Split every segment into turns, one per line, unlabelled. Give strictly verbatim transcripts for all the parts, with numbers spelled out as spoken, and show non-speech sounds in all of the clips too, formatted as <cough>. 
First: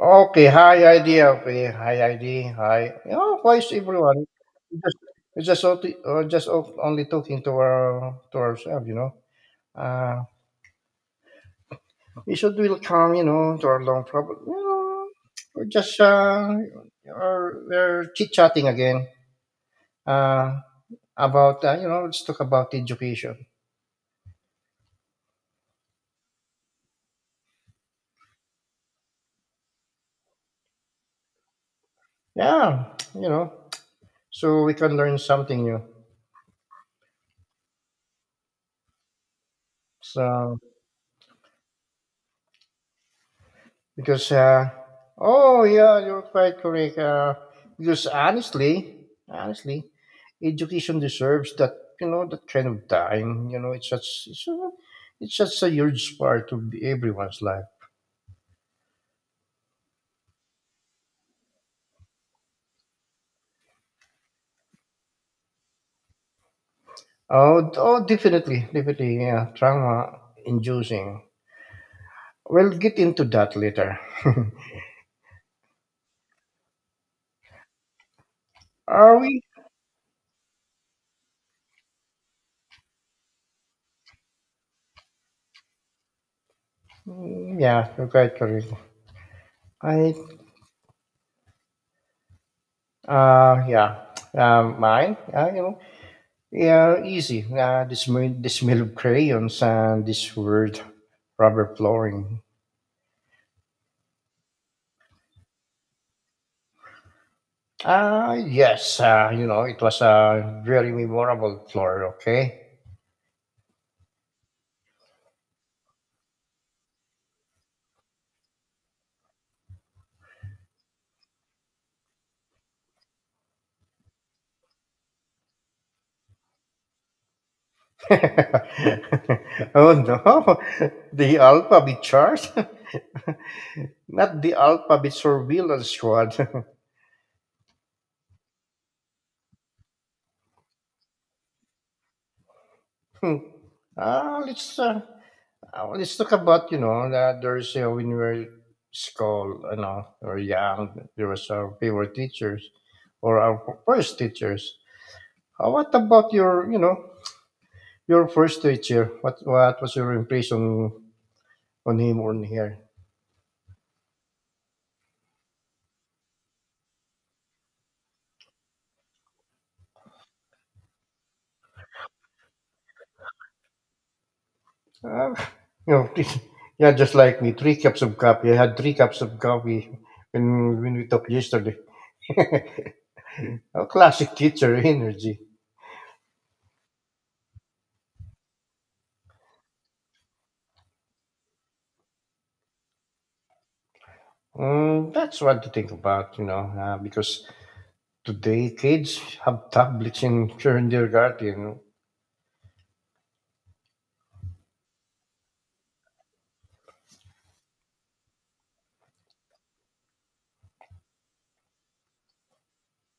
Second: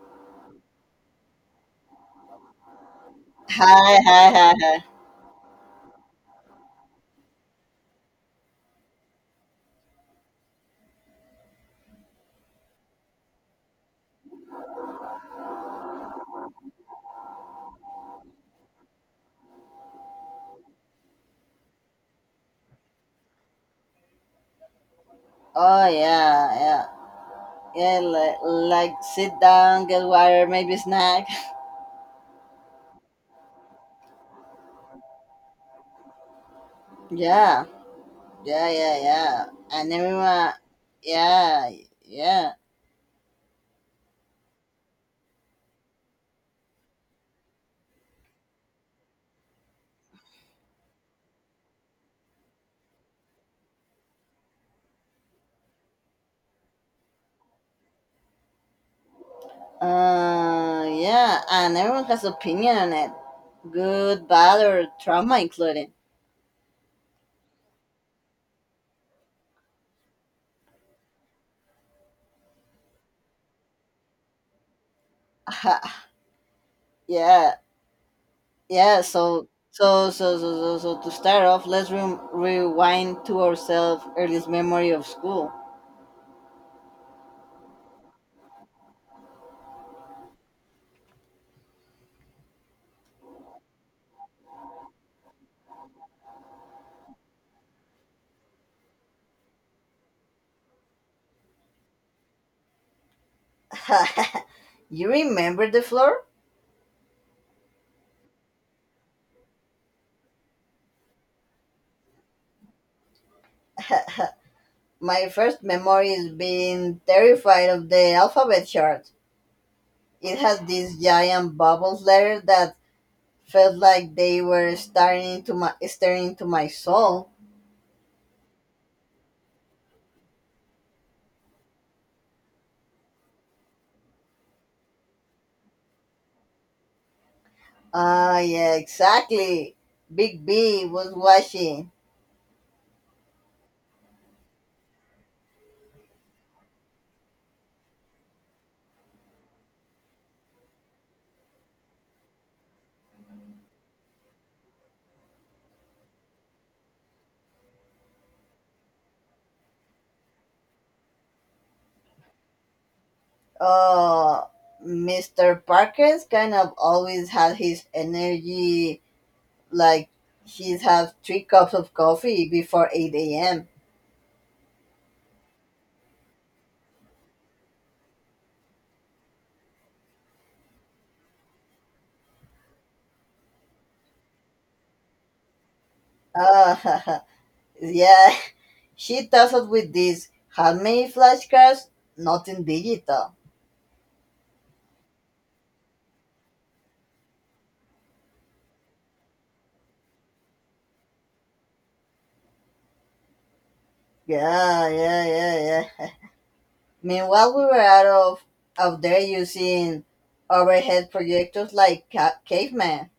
Okay, hi idea. Okay, hi I D. Hi. Oh, why is
Hi, hi,
everyone?
hi, hi.
We're just we're just, only, uh, just o- only talking to our to ourselves, you know. Uh, we should welcome, you know, to our long problem. You know, we're just uh, are we're chit chatting again. Uh, about uh, you know, let's talk about education.
Oh yeah, yeah, yeah. Like, like sit down, get water, maybe snack. <laughs>
Yeah, you know, so we can learn something new.
Yeah, yeah, yeah, yeah. And everyone,
So.
yeah, yeah.
Because, uh, oh yeah, you're quite correct. Uh, because honestly, honestly, education deserves that you know that kind of time. You know, it's such it's, a, it's such a huge part of everyone's life.
Uh, yeah. And everyone has opinion on it, good, bad, or trauma including.
Oh, oh, definitely, definitely, yeah, trauma inducing. We'll get into that later.
<laughs> Yeah,
<laughs>
yeah.
Are we?
So, so, so, so, so, so to start off, let's re- rewind to ourselves earliest memory of school.
Mm, yeah, you're quite correct. I, uh, yeah, um, mine. Yeah, you know. Yeah, easy. Uh, the, smell, the smell of crayons and this weird rubber flooring.
<laughs> You remember the floor?
Ah, yes. Uh, you know, it was a very memorable floor, okay?
My first memory is being terrified of the alphabet chart. It had these giant bubbles letters that felt like they were staring into my staring into my soul.
<laughs> Oh, no. The alphabet chart? <laughs> Not the alphabet surveillance squad.
Ah, yeah, exactly. Big B was watching.
<laughs> Ah, let's uh, Uh, let's talk about you know that there's you know, when we were school, you know, or young, there was our favorite teachers or our first teachers. Uh, what about your you know your first teacher? What what was your impression on him or on her?
Oh, mister Parker's kind of always had his energy like he's had three cups of coffee before eight a m.
Uh, <laughs> you know, <laughs> yeah, just like me, three cups of coffee. I had three cups of coffee when when we talked yesterday. <laughs> A classic teacher energy.
Ah, <laughs> yeah. She tasked with this had many flashcards, nothing digital.
Mm, that's what to think about, you know, uh, because today, kids have tablets in kindergarten.
Yeah, yeah, yeah, yeah. Meanwhile, we were out of, out there using overhead projectors like ca- caveman.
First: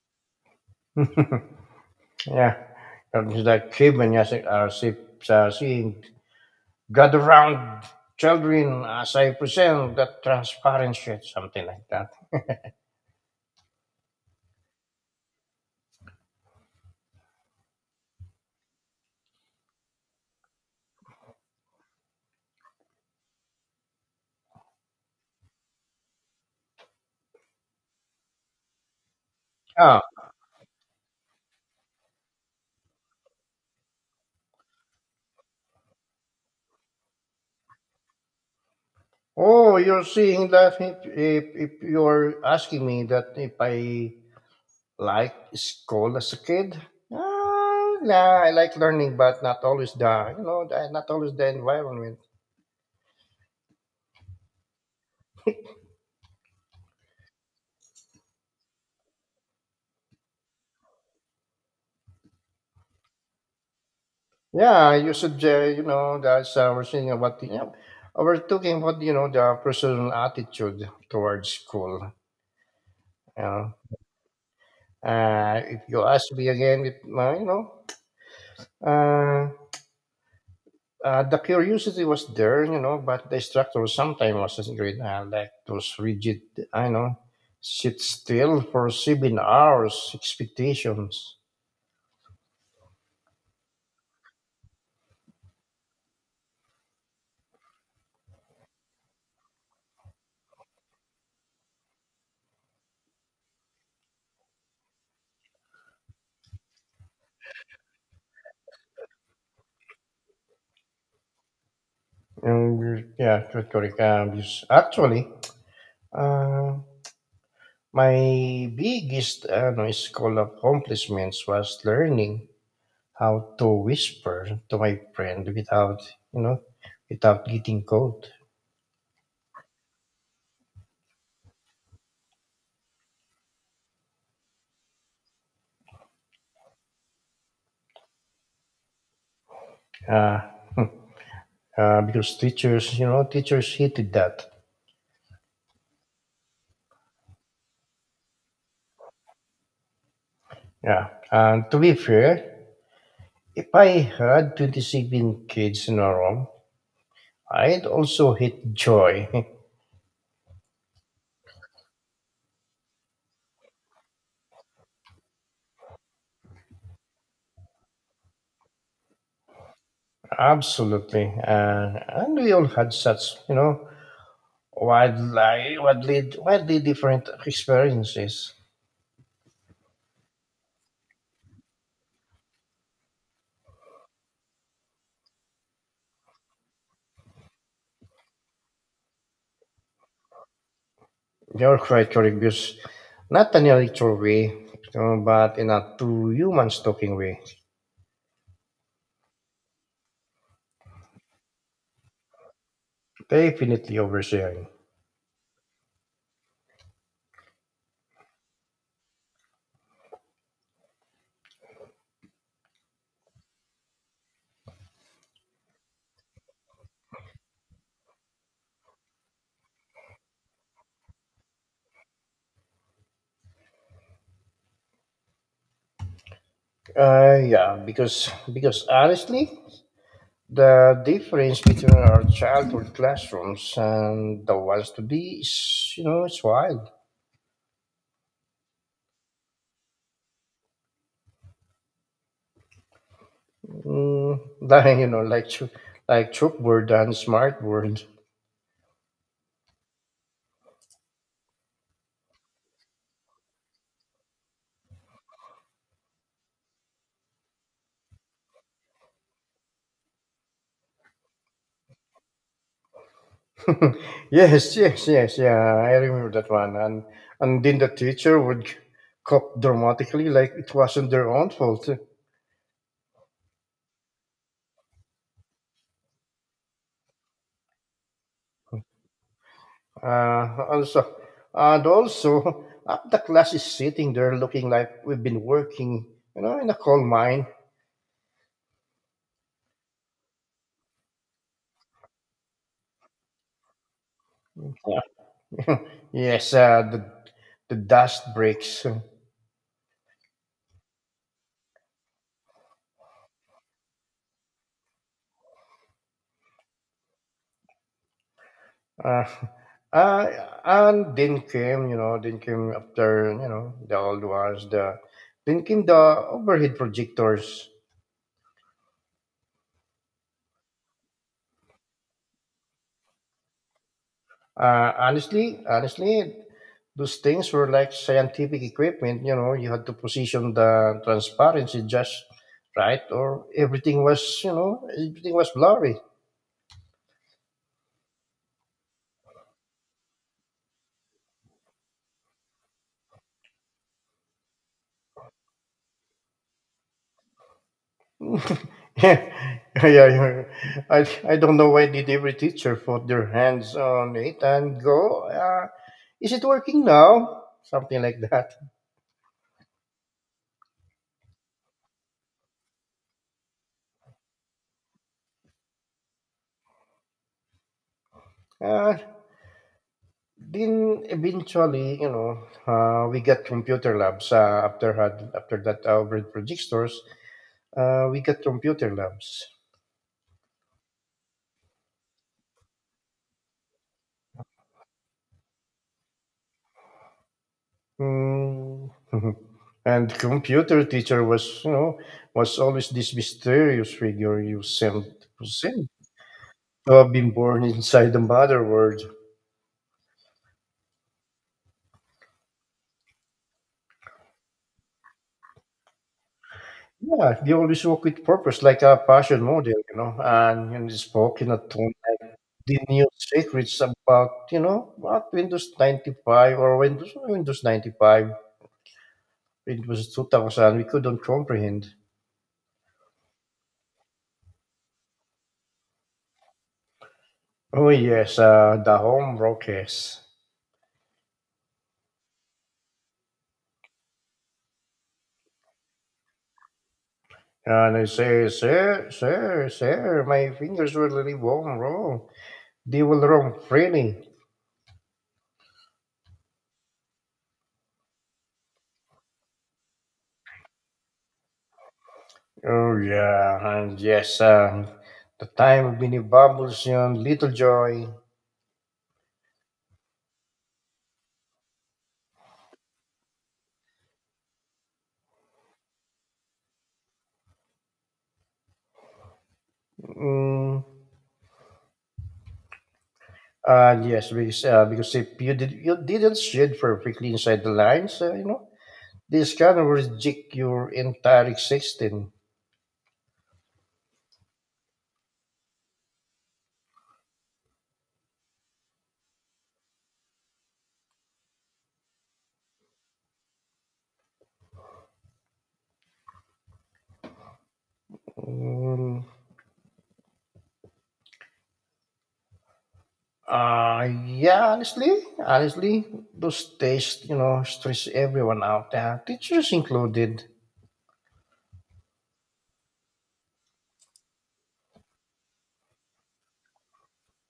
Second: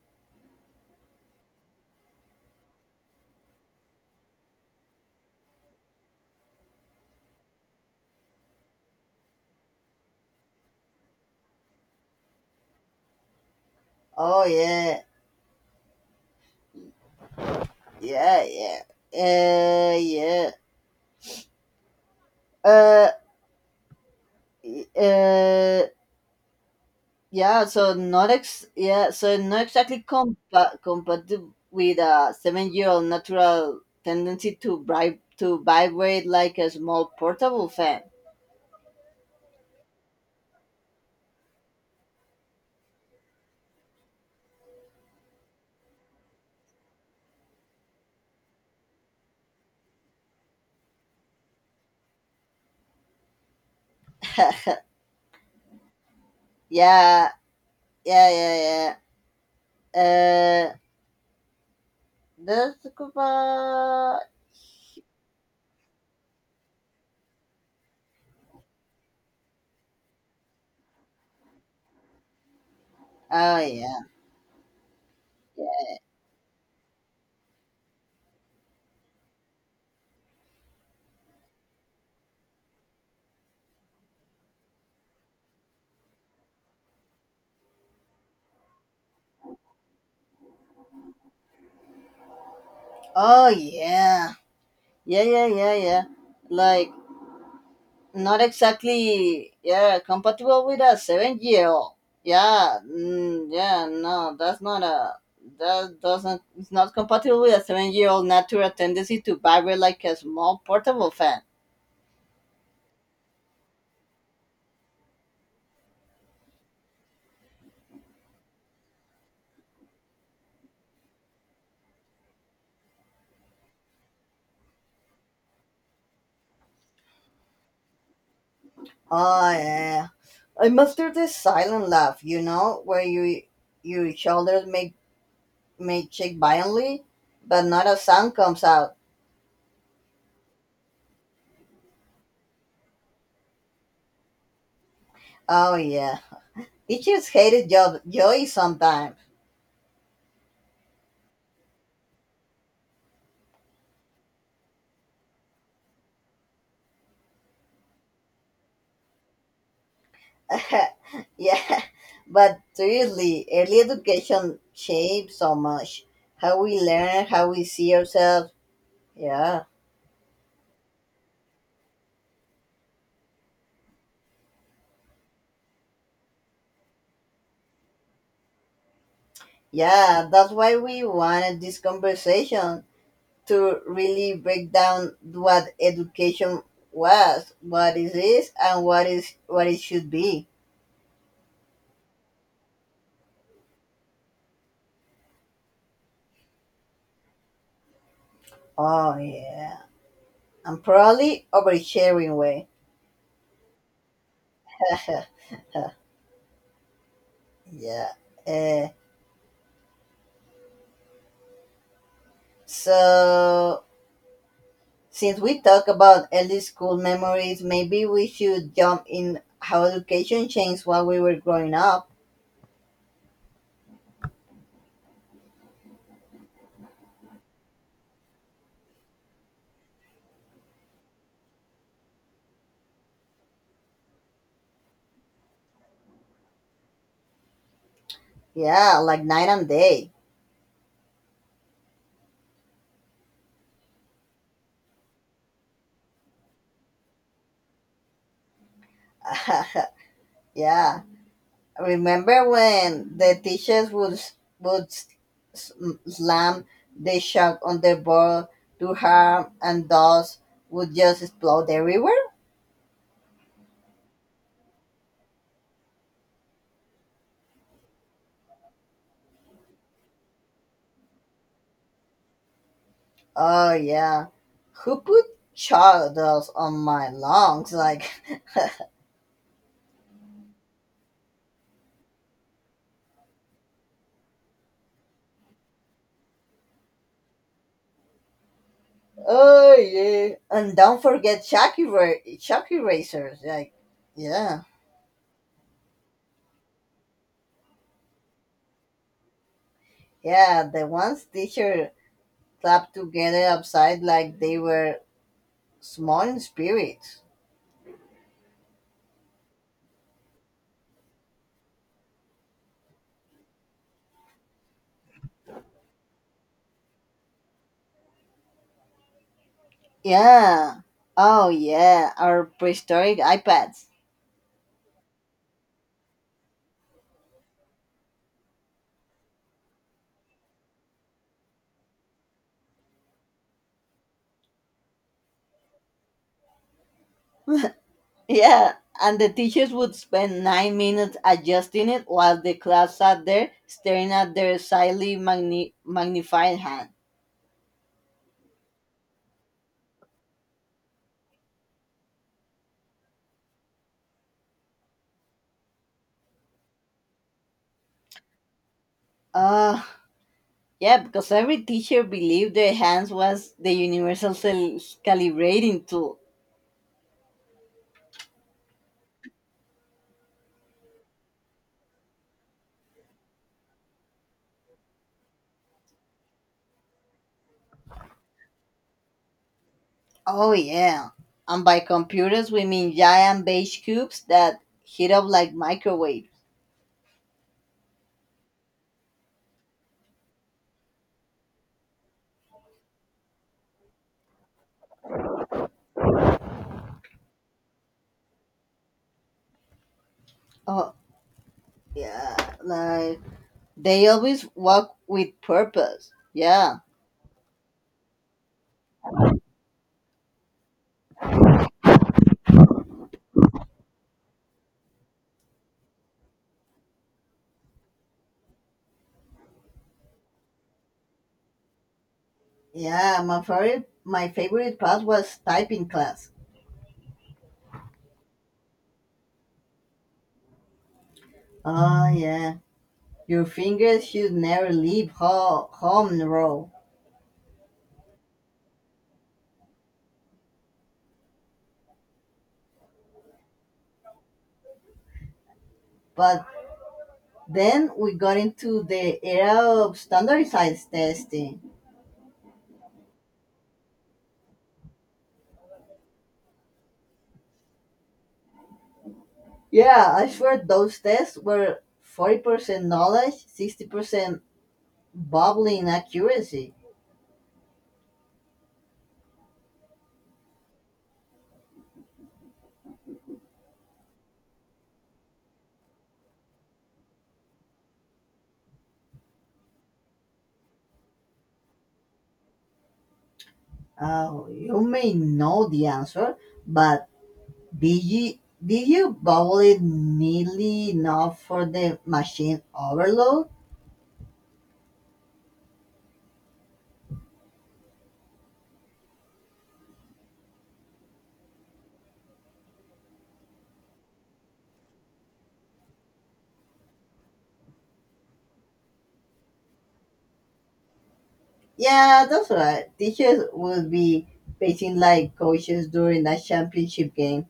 <laughs> yeah, it's like Kevin Yasek are sip- sa saying, gather round children as I present that transparent shit, something like that.
Oh, yeah, yeah, yeah. Uh, yeah. Uh, uh, yeah, so not ex- yeah, so not
Ah,
exactly compa- compatible with a seven-year-old natural tendency to bribe to vibrate like a small portable fan.
oh, you're seeing that if, if, if you're asking me that if I like school as a kid. Ah, nah, I like learning, but not always the you know, the- not always the environment.
<laughs> Yeah, yeah, yeah, yeah. Uh, the scuba.
Yeah, you should, uh, you know, that's uh, we're seeing about the, yeah, we're talking about, you know, the personal attitude towards school. You
Oh
know,
yeah.
uh, if you ask me again, it, uh, you know, uh, uh, the curiosity was there, you know, but the instructor sometimes wasn't great. Uh, like those rigid, I know, sit still for seven hours expectations.
Oh yeah. Yeah, yeah, yeah, yeah. Like not exactly. Yeah, compatible with a seven-year-old. Yeah, mm, yeah. No, that's not a. That doesn't. It's not compatible with a seven-year-old natural tendency to vibrate like a small portable fan.
And yeah, correct, correct. Um, yes, actually, uh, my biggest ano, school accomplishments was learning how to whisper to my friend without, you know, without getting caught.
Oh yeah. I must do this silent laugh, you know, where you your shoulders make may shake violently, but not a sound comes out.
Uh, uh, because teachers, you know, teachers hated that.
Oh yeah, teachers hated job joy sometimes.
Yeah. And to be fair, if I had twenty seven kids in a room, I'd also hate joy. <laughs>
<laughs> Yeah, but seriously, early education shapes so much how we learn, how we see ourselves. Yeah,
Absolutely. Uh, and we all had such, you know, wildly, wildly, wildly different experiences.
yeah, that's why we wanted this conversation to really break down what education was, what it is, and what is what it should be.
You're quite curious, not in a literal way, uh, but in a true humans talking way.
Oh yeah, I'm probably oversharing way.
Definitely oversharing.
Yeah, yeah. Uh, so since we talk about early school memories, maybe we should jump in how education changed while we were growing up.
Uh, yeah, because because honestly, the difference between our childhood classrooms and the ones today is, you know, it's wild.
Yeah, like night and day.
Mm, <laughs> like, you know, like chalk- like chalkboard and smartboard.
<laughs> Yeah. Remember when the teachers would would s- slam the chalk on the board to harm and thus would just explode everywhere?
<laughs> yes, yes, yes, yeah. I remember that one. And and then the teacher would cough dramatically, like it wasn't their own fault.
Oh yeah. Who put chalk dust on my lungs? Like <laughs>
Uh, also, and Also, uh, the class is sitting there looking like we've been working, you know, in a coal mine.
Oh yeah, and don't forget Chucky Ra- Chucky racers. Like, yeah,
Yeah. <laughs> Yes, uh, the the dust breaks.
yeah. The ones teacher clapped together upside like they were small spirits.
Uh, uh, and then came, you know, then came after, you know, the old ones. The then came the overhead projectors.
Yeah. Oh yeah, our prehistoric iPads.
Uh, honestly, honestly, those things were like scientific equipment. You know, you had to position the transparency just right, or everything was, you know, everything was blurry.
Yeah, and the teachers would spend nine minutes adjusting it while the class sat there staring at their slightly magni- magnified hand.
<laughs> yeah, yeah. I, I don't know why did every teacher put their hands on it and go, uh, is it working now? Something like that.
Ah, yeah, because every teacher believed their hands was the universal cel- calibrating tool.
Uh, then eventually, you know, uh, we got computer labs uh, after had after that uh, over at project stores. Uh, we got computer labs.
Oh yeah. And by computers we mean giant beige cubes that heat up like microwaves.
Mm. <laughs> And computer teacher was, you know, was always this mysterious figure you sent percent to have been born <laughs> inside the mother world.
Oh yeah, like they always walk with purpose. Yeah.
Yeah, they always work with purpose, like a passion model, you know, and, and spoke in a tone. The new secrets about, you know, what Windows ninety five or Windows Windows ninety five, Windows two thousand, we couldn't comprehend.
Yeah, my favorite my favorite part was typing class.
Oh, yes, uh, the home rockers.
Oh yeah. Your fingers should never leave ho- home row.
And I say, sir, sir, sir, my fingers will really won't roll. They will roam freely.
But then we got into the era of standardized testing.
Oh, yeah, and yes, uh, the time of Minnie Bubbles and Little Joy.
Yeah, I swear those tests were forty percent knowledge, sixty percent bubbling accuracy.
Mm, and yes, because, uh, because if you, did, you didn't shade perfectly inside the lines, uh, you know, this can reject your entire existence.
Uh, you may know the answer, but did you, did you bubble it neatly enough for the machine overload?
Mm, uh, yeah, honestly, honestly, those tastes, you know, stress everyone out, uh, teachers included.
Yeah, that's right. Teachers would be pacing like coaches during that championship game.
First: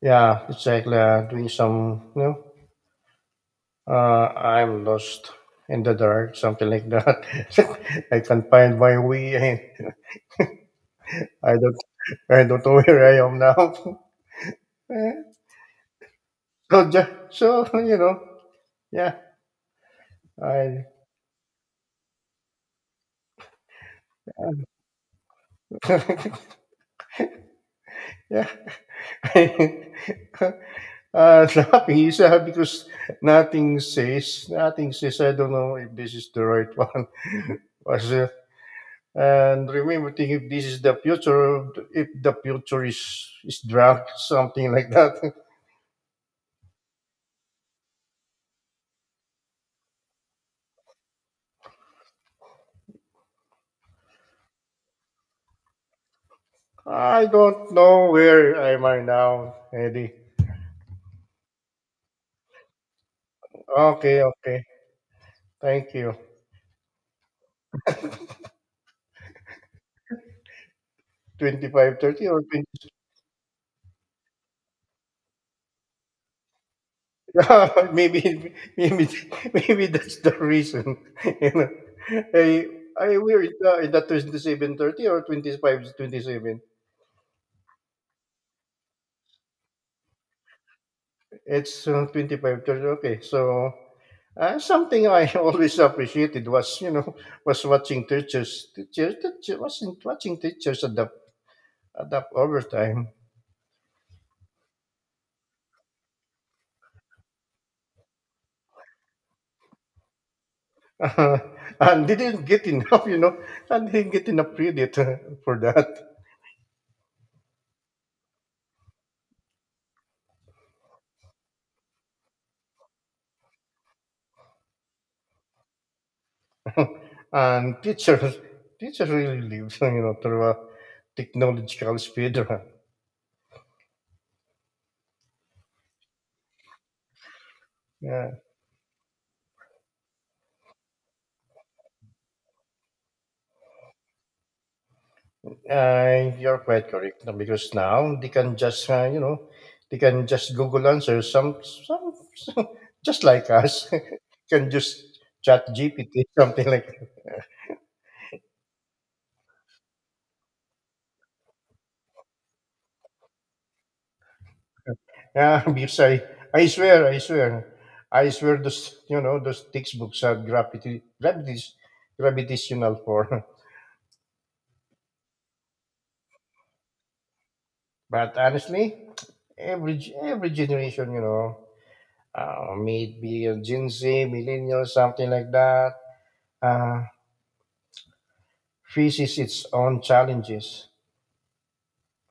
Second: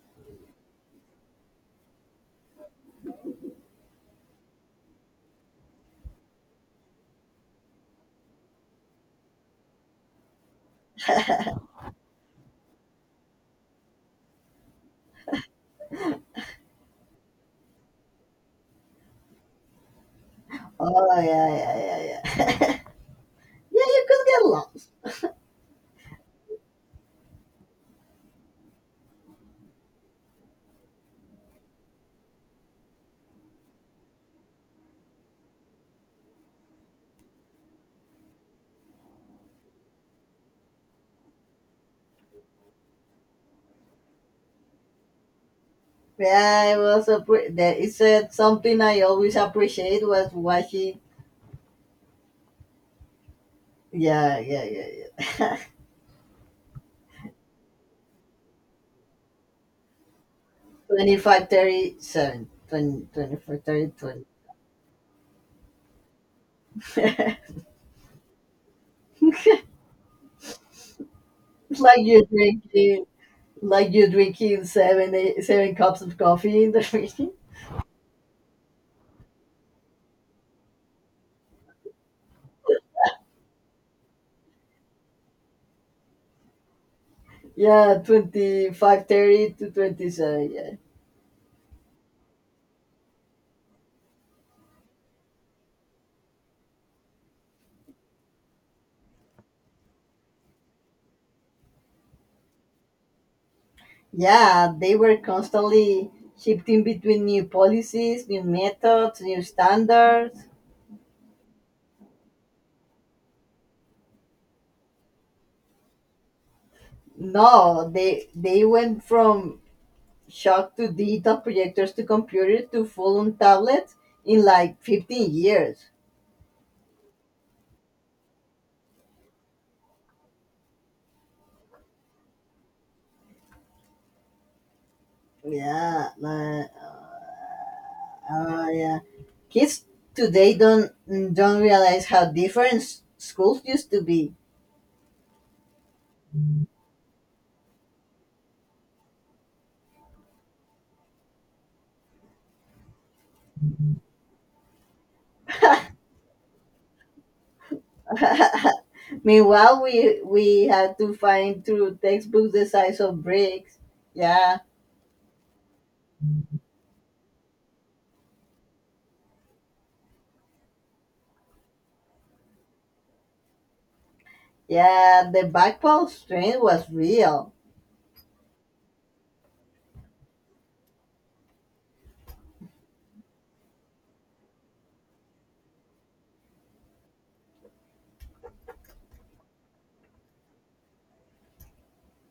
Yeah, it's like uh, doing some, you know, uh, I'm lost in the dark, something like that. <laughs> I can't find my way. <laughs> I don't, I don't know where I am now. <laughs> Eh, so, ju- so, you know, yeah, I,
Oh, yeah, yeah, yeah, yeah. <laughs> Yeah, you could get lost.
<laughs> yeah, <laughs> uh, laughing is uh, because nothing says, nothing says. I don't know if this is the right one. <laughs> Was And Remember to if this is the future, if the future is, is drunk, something like that.
Yeah, I was appre- that is, uh, something I always appreciate was watching. Yeah, yeah, yeah, yeah.
<laughs> I don't know where am I now, Eddie.
<laughs> Twenty five thirty seven, twenty twenty four thirty
Okay,
twenty.
okay. Thank you.
<laughs>
Twenty
It's like
five
you're
thirty or twenty.
drinking,
<laughs>
like you're drinking seven, eight, seven cups of coffee in the <laughs> morning.
Yeah, maybe, maybe, maybe that's the reason. <laughs> You know. I, I, we're in the, in the twenty seven, thirty, or twenty five twenty seven.
Yeah, twenty five thirty to twenty seven. Yeah.
It's uh, twenty five to okay. So uh, something I <laughs> always appreciated was you know <laughs> was watching teachers teachers teachers watching watching teachers adapt adapt over time.
Yeah, they were constantly shifting between new policies, new methods, new standards.
<laughs> and they didn't get enough, you know, and they didn't get enough credit <laughs> for that.
No, they they went from shock to digital projectors to computer to full on tablets in like fifteen years.
<laughs> And teachers, teachers really live, <laughs> you know, through a technological speed. <laughs>
Yeah, like, uh,
Run.
uh, yeah. Kids today don't don't realize how different s- schools used to be.
Uh, you're quite correct no, because now they can just uh, you know they can just Google answer some some, <laughs> just like us <laughs> can just chat G P T <laughs> something like
<laughs> Meanwhile, we we had to find through textbooks the size of bricks. Yeah,
yeah. <laughs> Because I I swear I swear I swear those you know those textbooks are gravity gravities gravitational for. <laughs>
yeah. The backbone strain was real.
But honestly, every every generation, you know, uh, maybe a Gen Z millennials, something like that. Uh, Faces its own challenges,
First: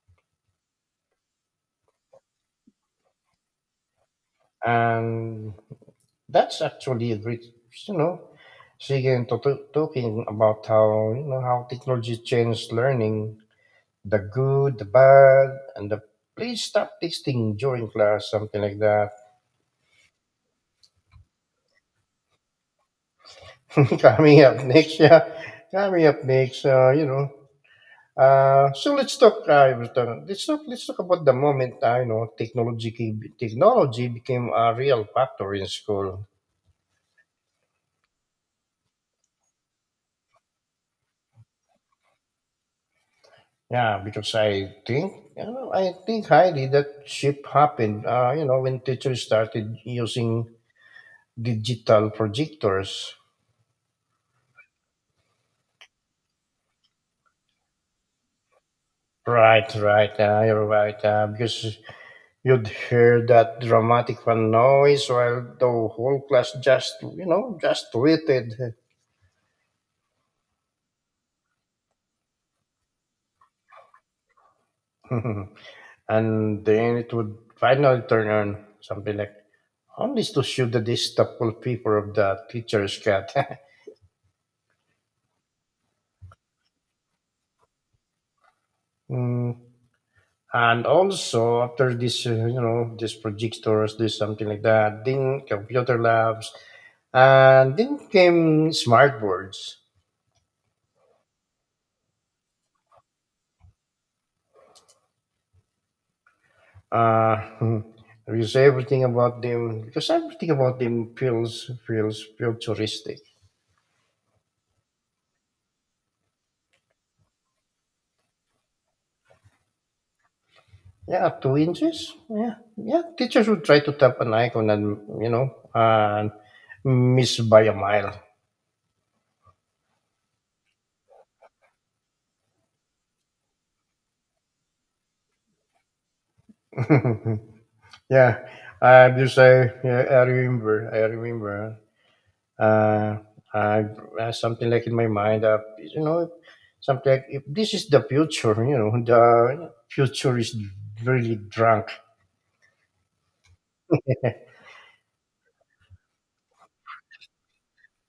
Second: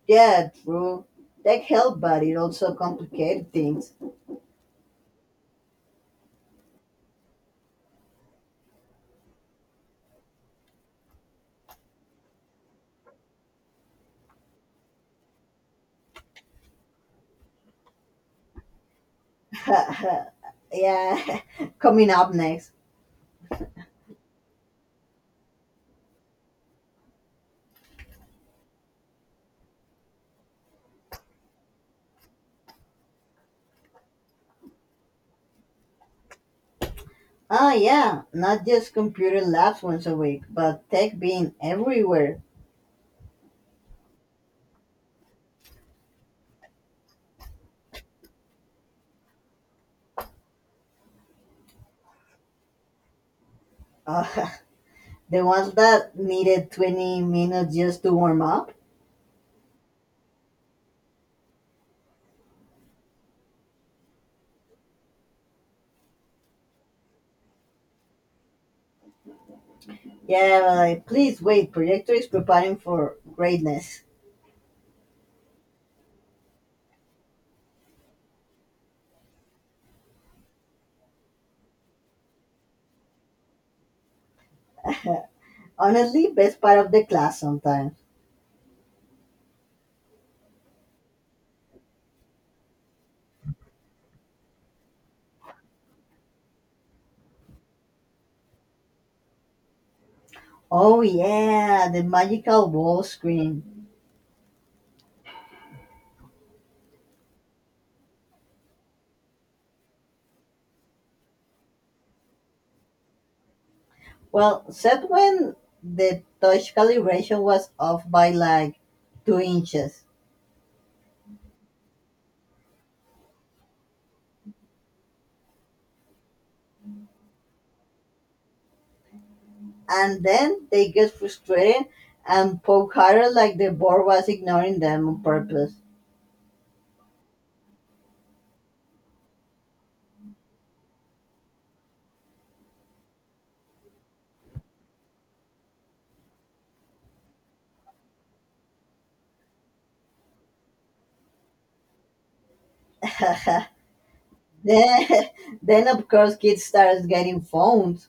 Yeah, true. Tech helped, but it also complicated things.
and that's actually re- you know Sigin to- to- talking about how you know how technology changed learning, the good, the bad, and the please stop texting during class, something like that.
<laughs> Yeah, <laughs> coming up next.
<laughs> Coming up next, yeah, coming up next, uh, you know. Uh, so let's talk. Uh, Everton, let's talk. let's talk about the moment uh, you know technology technology became a real factor in school.
Oh, yeah, not just computer labs once a week, but tech being everywhere.
Yeah, because I think, you know, I think highly that shift happened, uh, you know, when teachers started using digital projectors.
Uh, <laughs> the ones that needed twenty minutes just to warm up?
Right, right, uh, you're right. Uh, because you'd hear that dramatic fan noise while the whole class just, you know, just waited.
Yeah, but, like, please wait, projector is preparing for greatness.
<laughs> And then it would finally turn on something like, only to shoot the distasteful paper of the teacher's cat. <laughs>
Honestly, best part of the class sometimes.
Mm, and also after this, uh, you know, this projectors, this something like that, then computer labs, and then came smart boards.
Oh, yeah, the magical wall screen.
Uh, <laughs> because everything about them, because everything about them feels feels futuristic.
Well, except when the touch calibration was off by like two inches.
Yeah, two inches. Yeah, yeah. Teachers would try to tap an icon and you know and miss by a mile.
And then they get frustrated and poke harder like the board was ignoring them on purpose.
<laughs> yeah, uh, because I yeah, I remember I remember uh, uh, uh, something like in my mind, uh, you know, something like if this is the future, you know, the future is really drunk.
<laughs> Then, <laughs> then of course kids started getting phones.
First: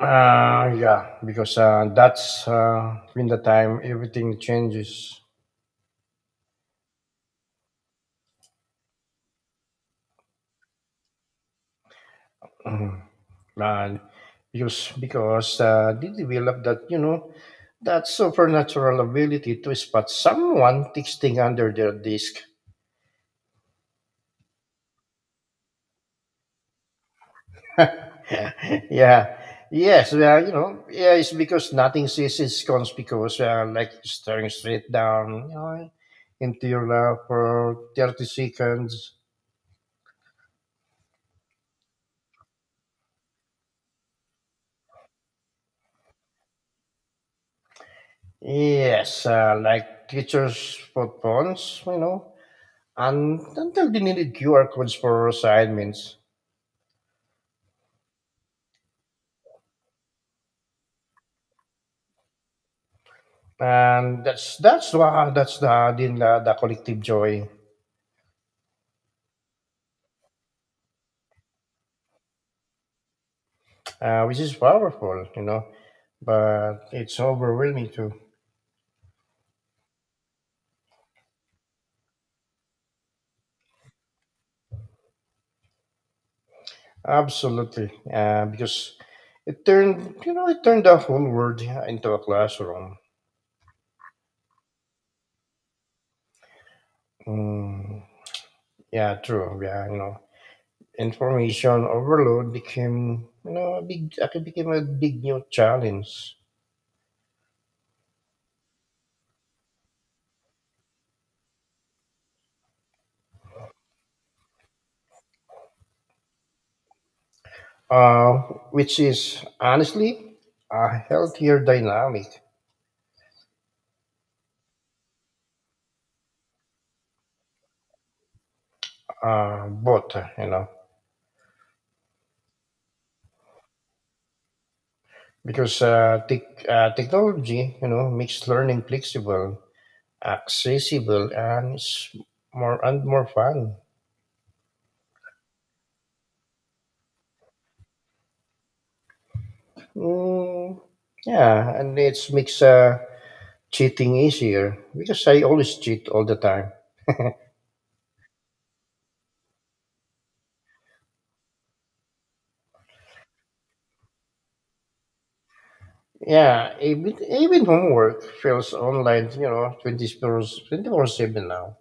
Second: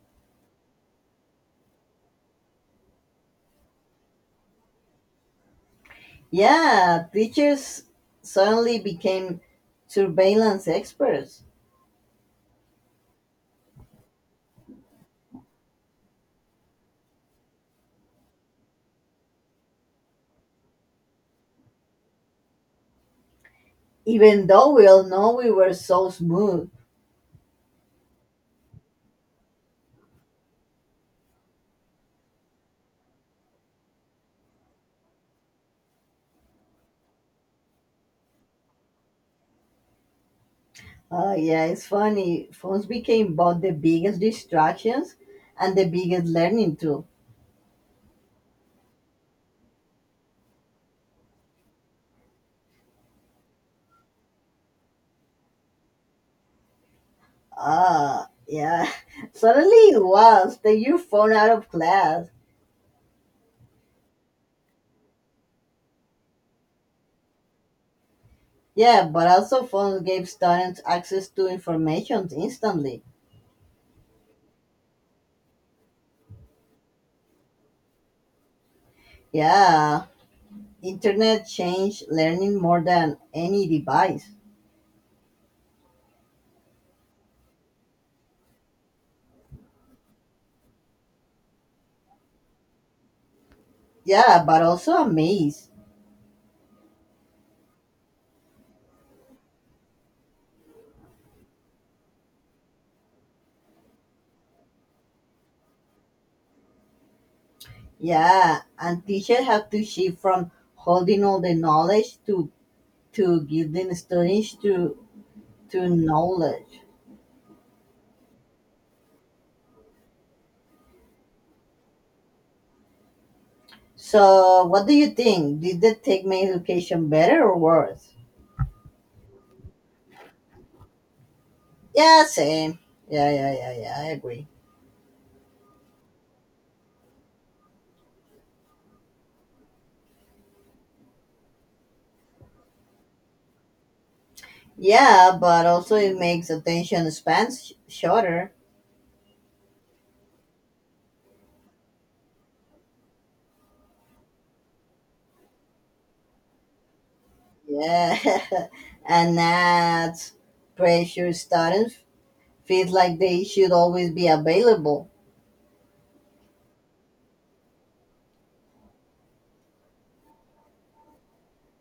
Uh, yeah, because uh, that's uh, been the time everything changes.
Yeah, teachers suddenly became surveillance experts.
Mhm. And because because uh, they develop that, you know, that supernatural ability to spot someone texting under their desk.
Even though we all know we were so smooth.
Yeah. Yes. Well, you know, yeah, it's because nothing is is conspicuous, uh, like staring straight down, you know, into your lap for thirty seconds.
Uh, yeah, it's funny. Phones became both the biggest distractions and the biggest learning tool.
Yes, uh, like teachers' for phones, you know, and until they needed Q R codes for assignments.
Ah, yeah. <laughs> Suddenly it was. Take your phone out of class.
And that's that's wow, that's the the, the collective joy,
Yeah, but also phones gave students access to information instantly.
uh, which is powerful, you know, but it's overwhelming too.
Yeah, internet changed learning more than any device.
Absolutely, uh, because it turned you know it turned the whole world into a classroom.
Yeah, but also a maze.
Mm, yeah, true. Yeah, you know, information overload became you know a big it became a big new challenge.
Yeah, and teachers have to shift from holding all the knowledge to to giving students to to knowledge.
Uh, which is honestly a healthier dynamic.
So, what do you think? Did the take my education better or worse?
Uh, but you know
Yeah, same. Yeah, yeah, yeah, yeah. I agree.
because uh, tech uh, technology you know makes learning flexible, accessible, and it's more and more fun.
Yeah, but also it makes attention spans sh- shorter.
Mm, yeah, and it's makes uh, cheating easier because I always cheat all the time.
Yeah, <laughs> and that pressure students feel like they should always be available.
Yeah, even even homework feels online. You know, twenty four twenty four seven now.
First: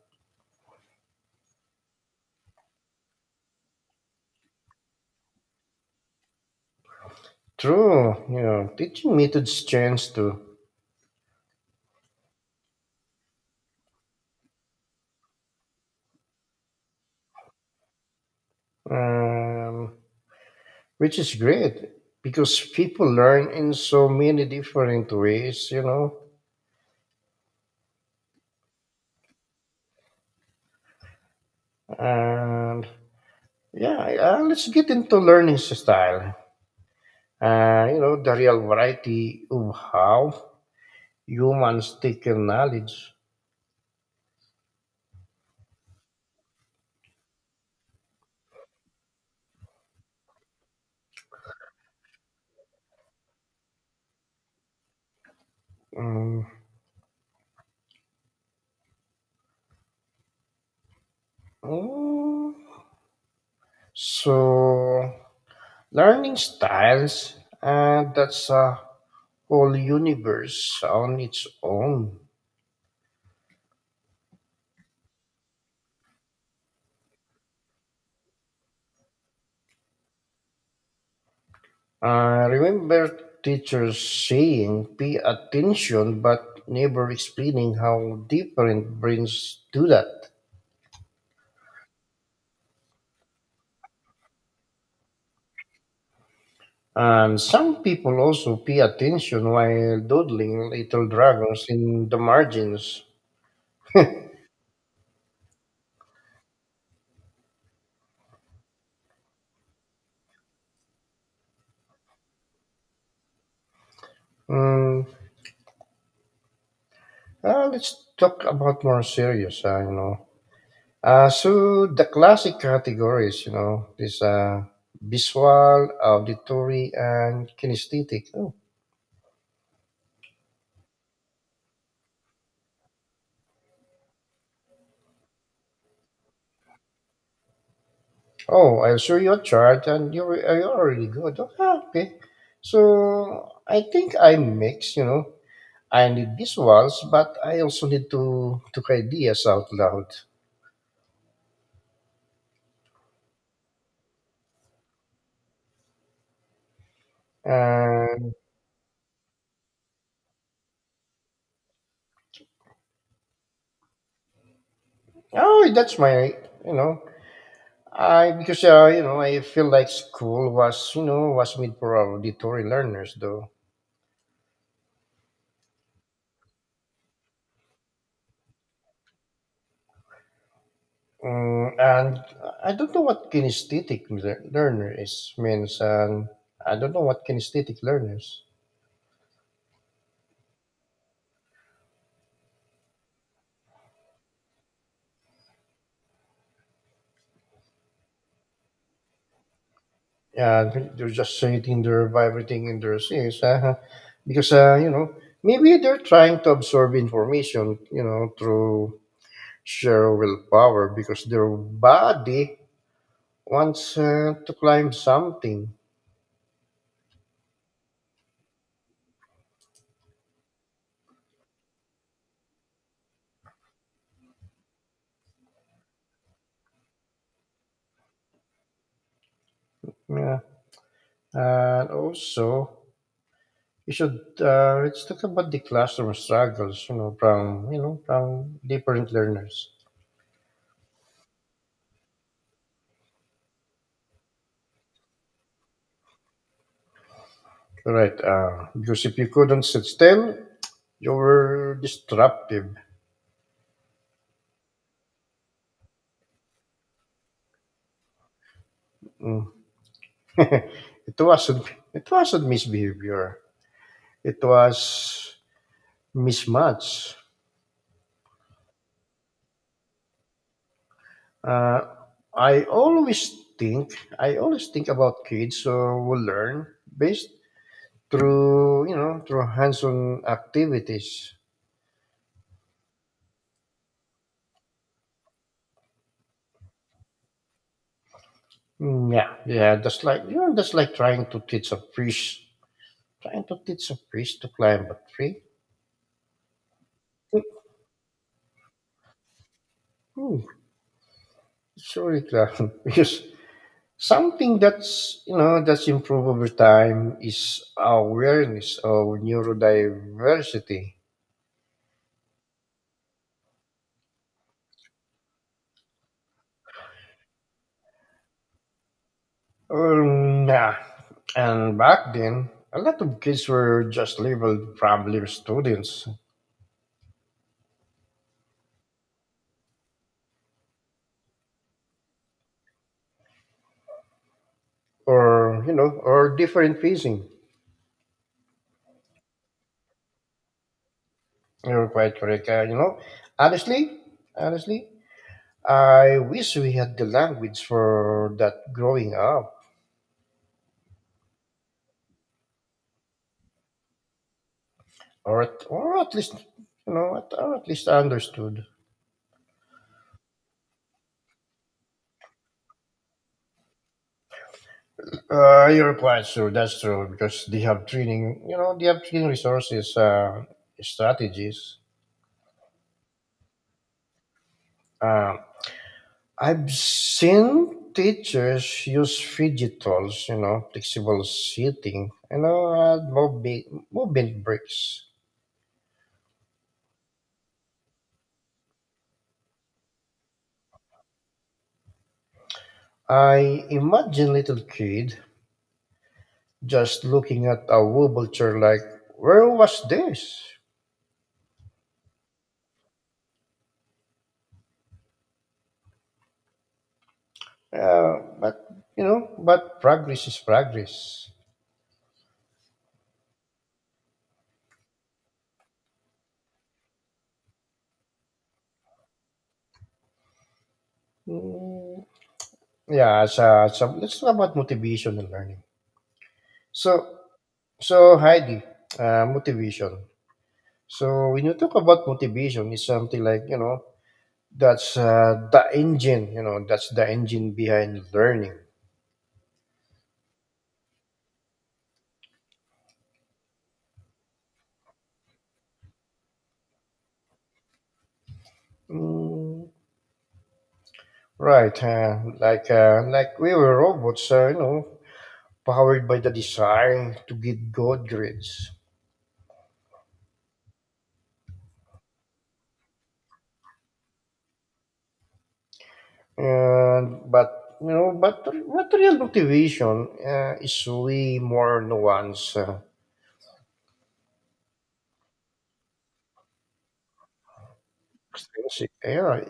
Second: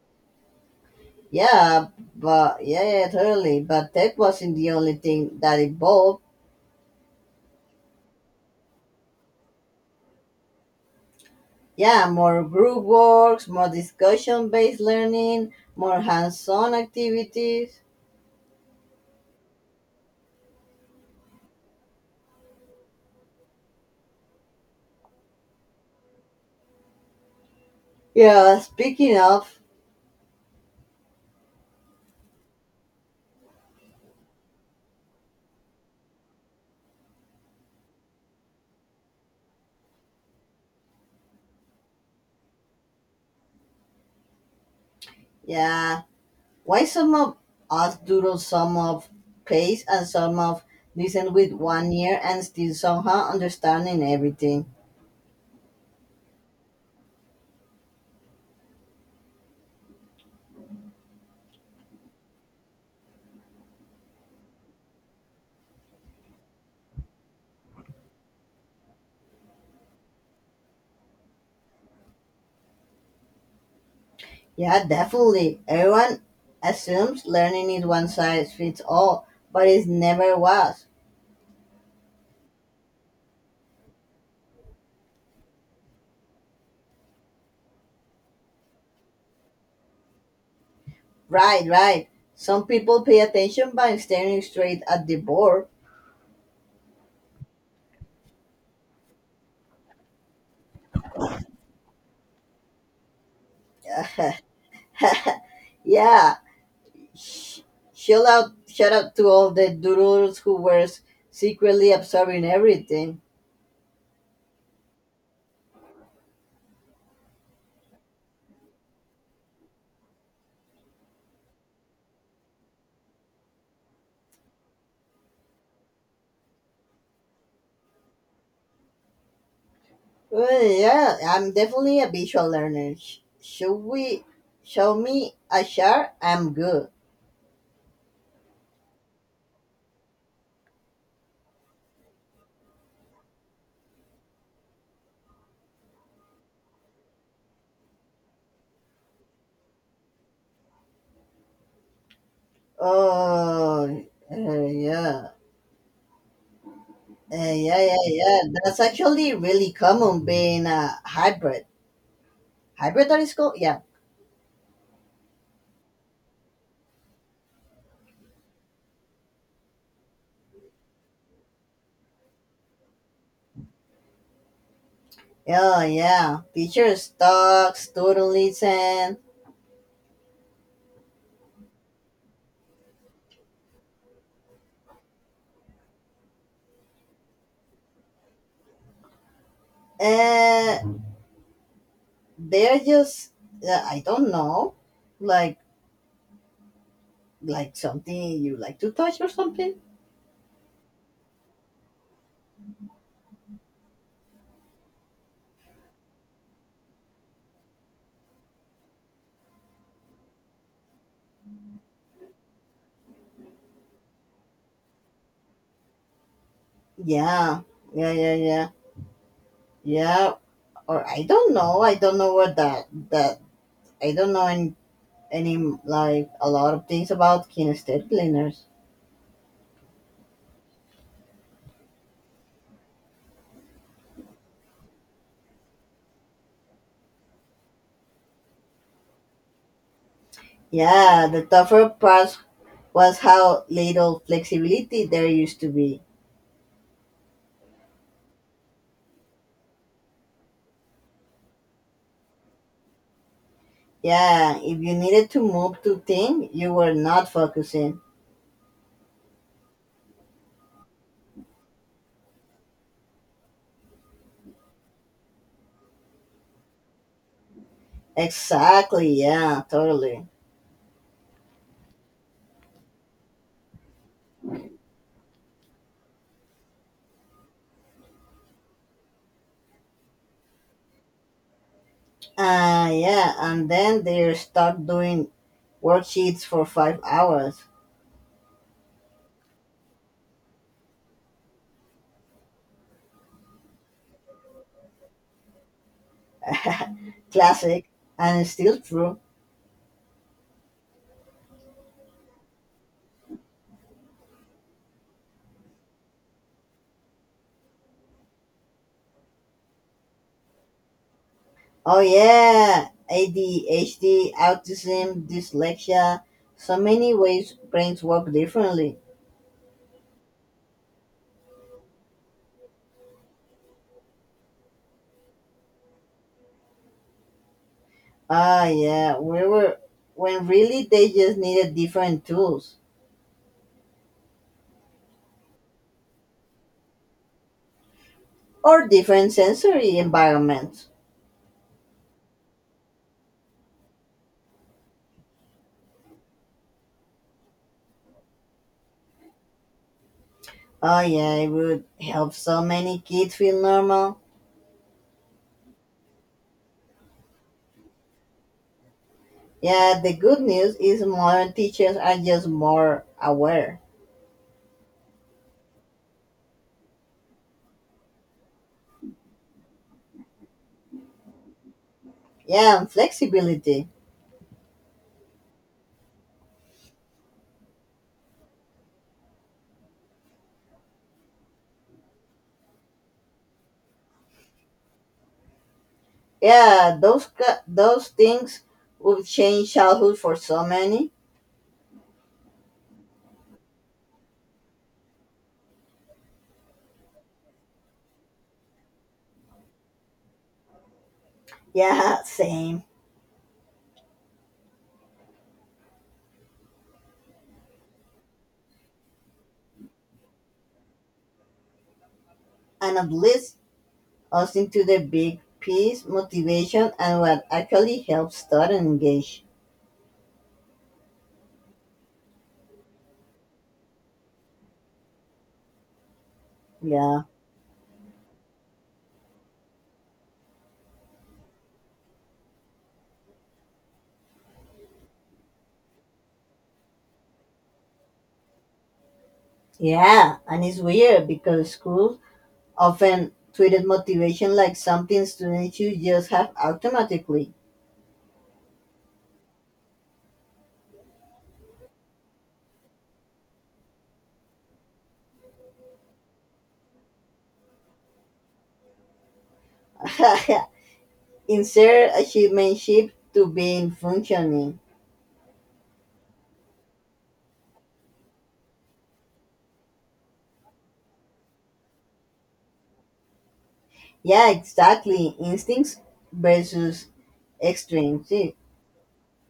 Yeah, but yeah, yeah, totally. But that wasn't the only thing that evolved.
True. You know, teaching methods change too,
Yeah, more group works, more discussion-based learning, more hands-on activities.
um, which is great because people learn in so many different ways. You know,
Yeah, speaking of,
and yeah, uh, let's get into learning style uh, you know, the real variety of how humans taking knowledge.
yeah, why some of us doodle, some of pace, and some of listen with one ear and still somehow understanding everything?
Mm. Mm. So, learning styles, uh, that's a whole universe on its own.
Yeah, definitely. Everyone assumes learning is one size fits all, but it never was.
I remember teachers saying, pay attention, but never explaining how different brains do that.
Right, right. Some people pay attention by staring straight at the board.
And some people also pay attention while doodling little dragons in the margins.
Yeah. Sh- shout out, shout out to all the doodlers who were secretly absorbing everything.
Mm, Uh, let's talk about more serious, uh, you know. Uh, so the classic categories, you know, this uh, visual, auditory, and kinesthetic. Oh,
Well, yeah, I'm definitely a visual learner. Sh- Should we show me a chart? I'm good.
oh I'll show you a chart, and you're, you're already good. Oh, ah, okay. So I think I mix, you know. I need visuals, but I also need to to ideas out loud.
Oh, uh, yeah. Uh, yeah, yeah,
And
yeah. That's actually really common being a hybrid. Hybrid that is called? Yeah.
oh, that's my, you know. I because uh, you know I feel like school was you know was made for auditory learners though,
Yeah, yeah. Teachers talk, student listen.
mm, and I don't know what kinesthetic lear- learner is means, and I don't know what kinesthetic learners.
And they're just, uh, I don't know, like like something you like to touch or something?
Yeah, they're just sitting there vibrating in their seats, uh, because uh, you know maybe they're trying to absorb information you know through sheer willpower because their body wants uh, to climb something.
Yeah, yeah, yeah, yeah. Yeah, or I don't know. I don't know what that that I don't know any, any like a lot of things about kinesthetic learners.
Yeah. And also, you should uh, let's talk about the classroom struggles. You know, from you know from different learners.
Yeah, the tougher part was how little flexibility there used to be.
Right. Uh, because if you couldn't sit still, you were disruptive.
Yeah, if you needed to move to think, you were not focusing.
Mm. <laughs> it wasn't. It wasn't misbehavior. It was mismatch.
Exactly, yeah, totally.
Uh, I always think. I always think about kids who will learn based through you know through hands-on activities.
Uh, yeah, and then they're stuck doing worksheets for five hours.
Mm, yeah, yeah. That's like you know, that's like trying to teach a priest, trying to teach a priest to climb a tree.
Classic, and it's still true.
Hmm, it's really <laughs> because something that's you know that's improved over time is awareness of neurodiversity.
Oh yeah, A D H D, autism, dyslexia, so many ways brains work differently.
Um, yeah, and back then a lot of kids were just labeled problem students,
Ah yeah, we were when really they just needed different tools
or you know or different facing.
or different sensory environments.
You're quite correct. Uh, you know, honestly, Honestly, I wish we had the language for that growing up,
Oh yeah, it would help so many kids feel normal.
or at, or at least you know, at, or at least understood.
Yeah, the good news is modern teachers are just more aware.
Uh, you quite sure, that's true, because they have training, you know, they have training resources, uh, strategies.
Yeah, and flexibility.
Uh, I've seen teachers use fidget tools, you know, flexible seating, you know, uh, movement, movement breaks.
Yeah, those ca- those things would change childhood for so many.
I imagine little kid just looking at a wobble like, where was this?
Yeah, same.
Uh, but, you know, but progress is progress.
And at least us into the big piece, motivation, and what actually helps students engage.
Mm, yeah, so so let's talk about motivation and learning. So,
Yeah.
so Heidi, uh, motivation. So when you talk about motivation, it's something like, you know, that's uh, the engine, you know, that's the engine behind learning.
Yeah, and it's weird because schools often treated motivation like something students should just have automatically.
Mm, right, uh, like uh, like we were robots, uh, you know, powered by the desire to get good grades.
<laughs> Insert achievementship to being functioning.
And but you know, but but real motivation uh, is way more nuanced, uh,
Yeah, exactly. Instincts versus extremes.
extrinsic. Yeah,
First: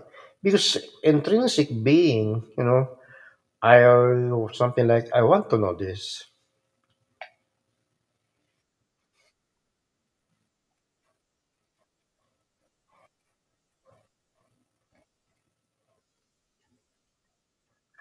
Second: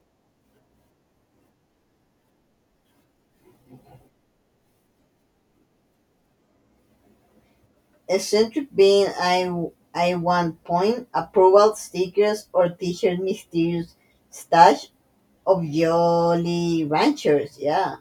because intrinsic being, you know, I or something like I want to know this.
Eccentric being I I want point approval stickers or T-shirt mysterious stash of Jolly Ranchers. Yeah.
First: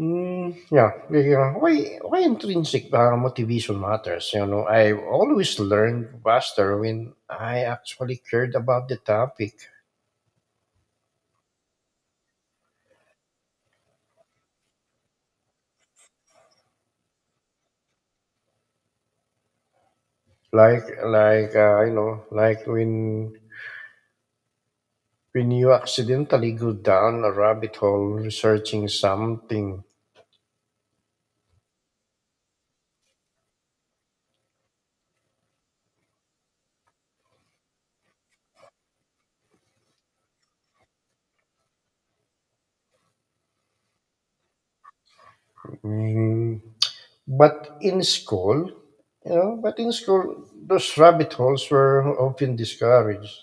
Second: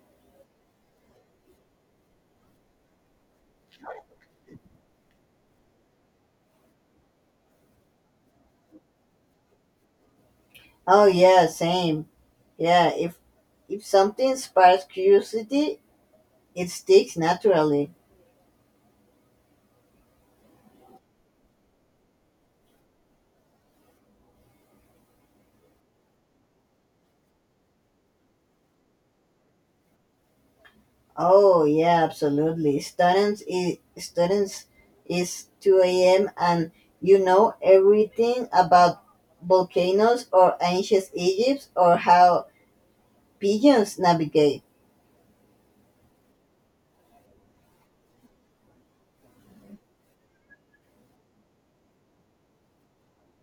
Mm, yeah, yeah, yeah. Why why intrinsic uh, motivation matters? You know, I always learned faster when I actually cared about the topic.
Oh yeah, same. Yeah. If if something sparks curiosity, it sticks naturally.
Like like, uh, you know, like when when you accidentally go down a rabbit hole researching something.
Oh yeah, absolutely. Students is students is two a m and you know everything about volcanoes or ancient Egypt or how pigeons navigate.
Mm, But in school, you know, but in school, those rabbit holes were often discouraged.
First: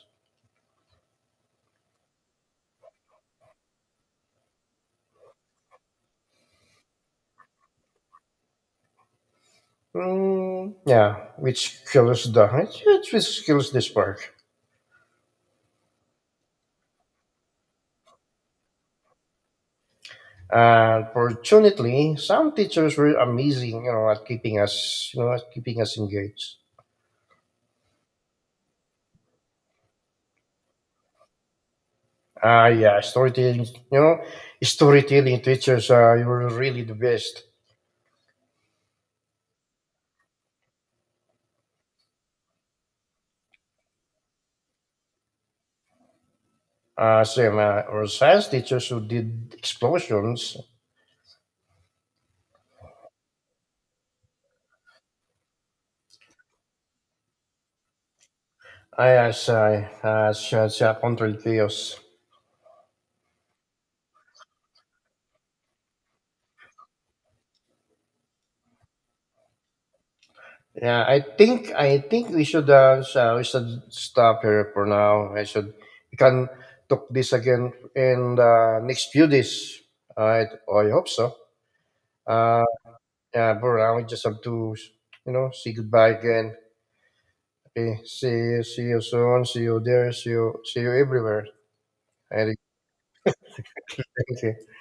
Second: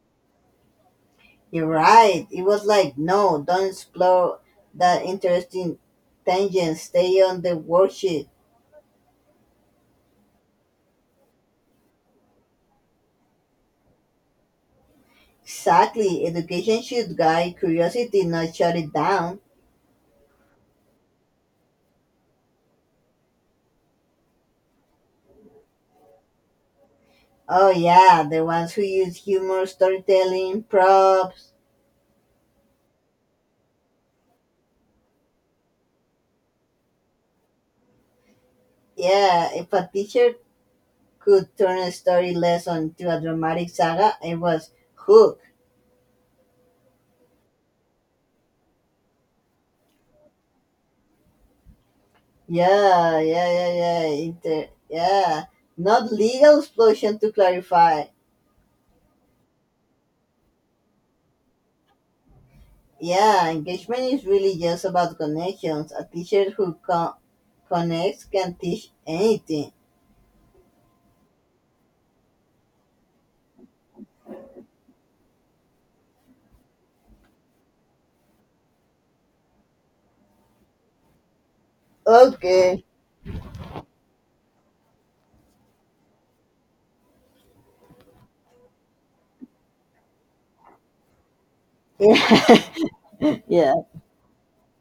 You're right. It was like, no, don't explore that interesting tangent. Stay on the worksheet.
Mm, yeah, which kills the which which kills the spark.
Exactly. Education should guide curiosity, not shut it down.
And fortunately, some teachers were amazing, you know, at keeping us, you know, at keeping us engaged.
Oh, yeah, the ones who use humor, storytelling, props.
Ah, yeah, storytelling. You know, storytelling teachers uh, were really the best.
Yeah, if a teacher could turn a story lesson to a dramatic saga, it was hook.
Uh, same, uh, our science teachers who did explosions.
Yeah, yeah, yeah, yeah. Inter- yeah. Not legal explosion to clarify.
I as I as uh, Control chaos.
Yeah, engagement is really just about connections. A teacher who co- connects can teach anything.
Yeah, I think I think we should uh, so we should stop here for now. I should We can talk this again in the next few days. I I hope so. Uh,
Okay.
yeah, for now we just have to you know say goodbye again. Okay. See you. See you soon. See you there. See you. See you everywhere.
<laughs>
I
Yeah.
thank you.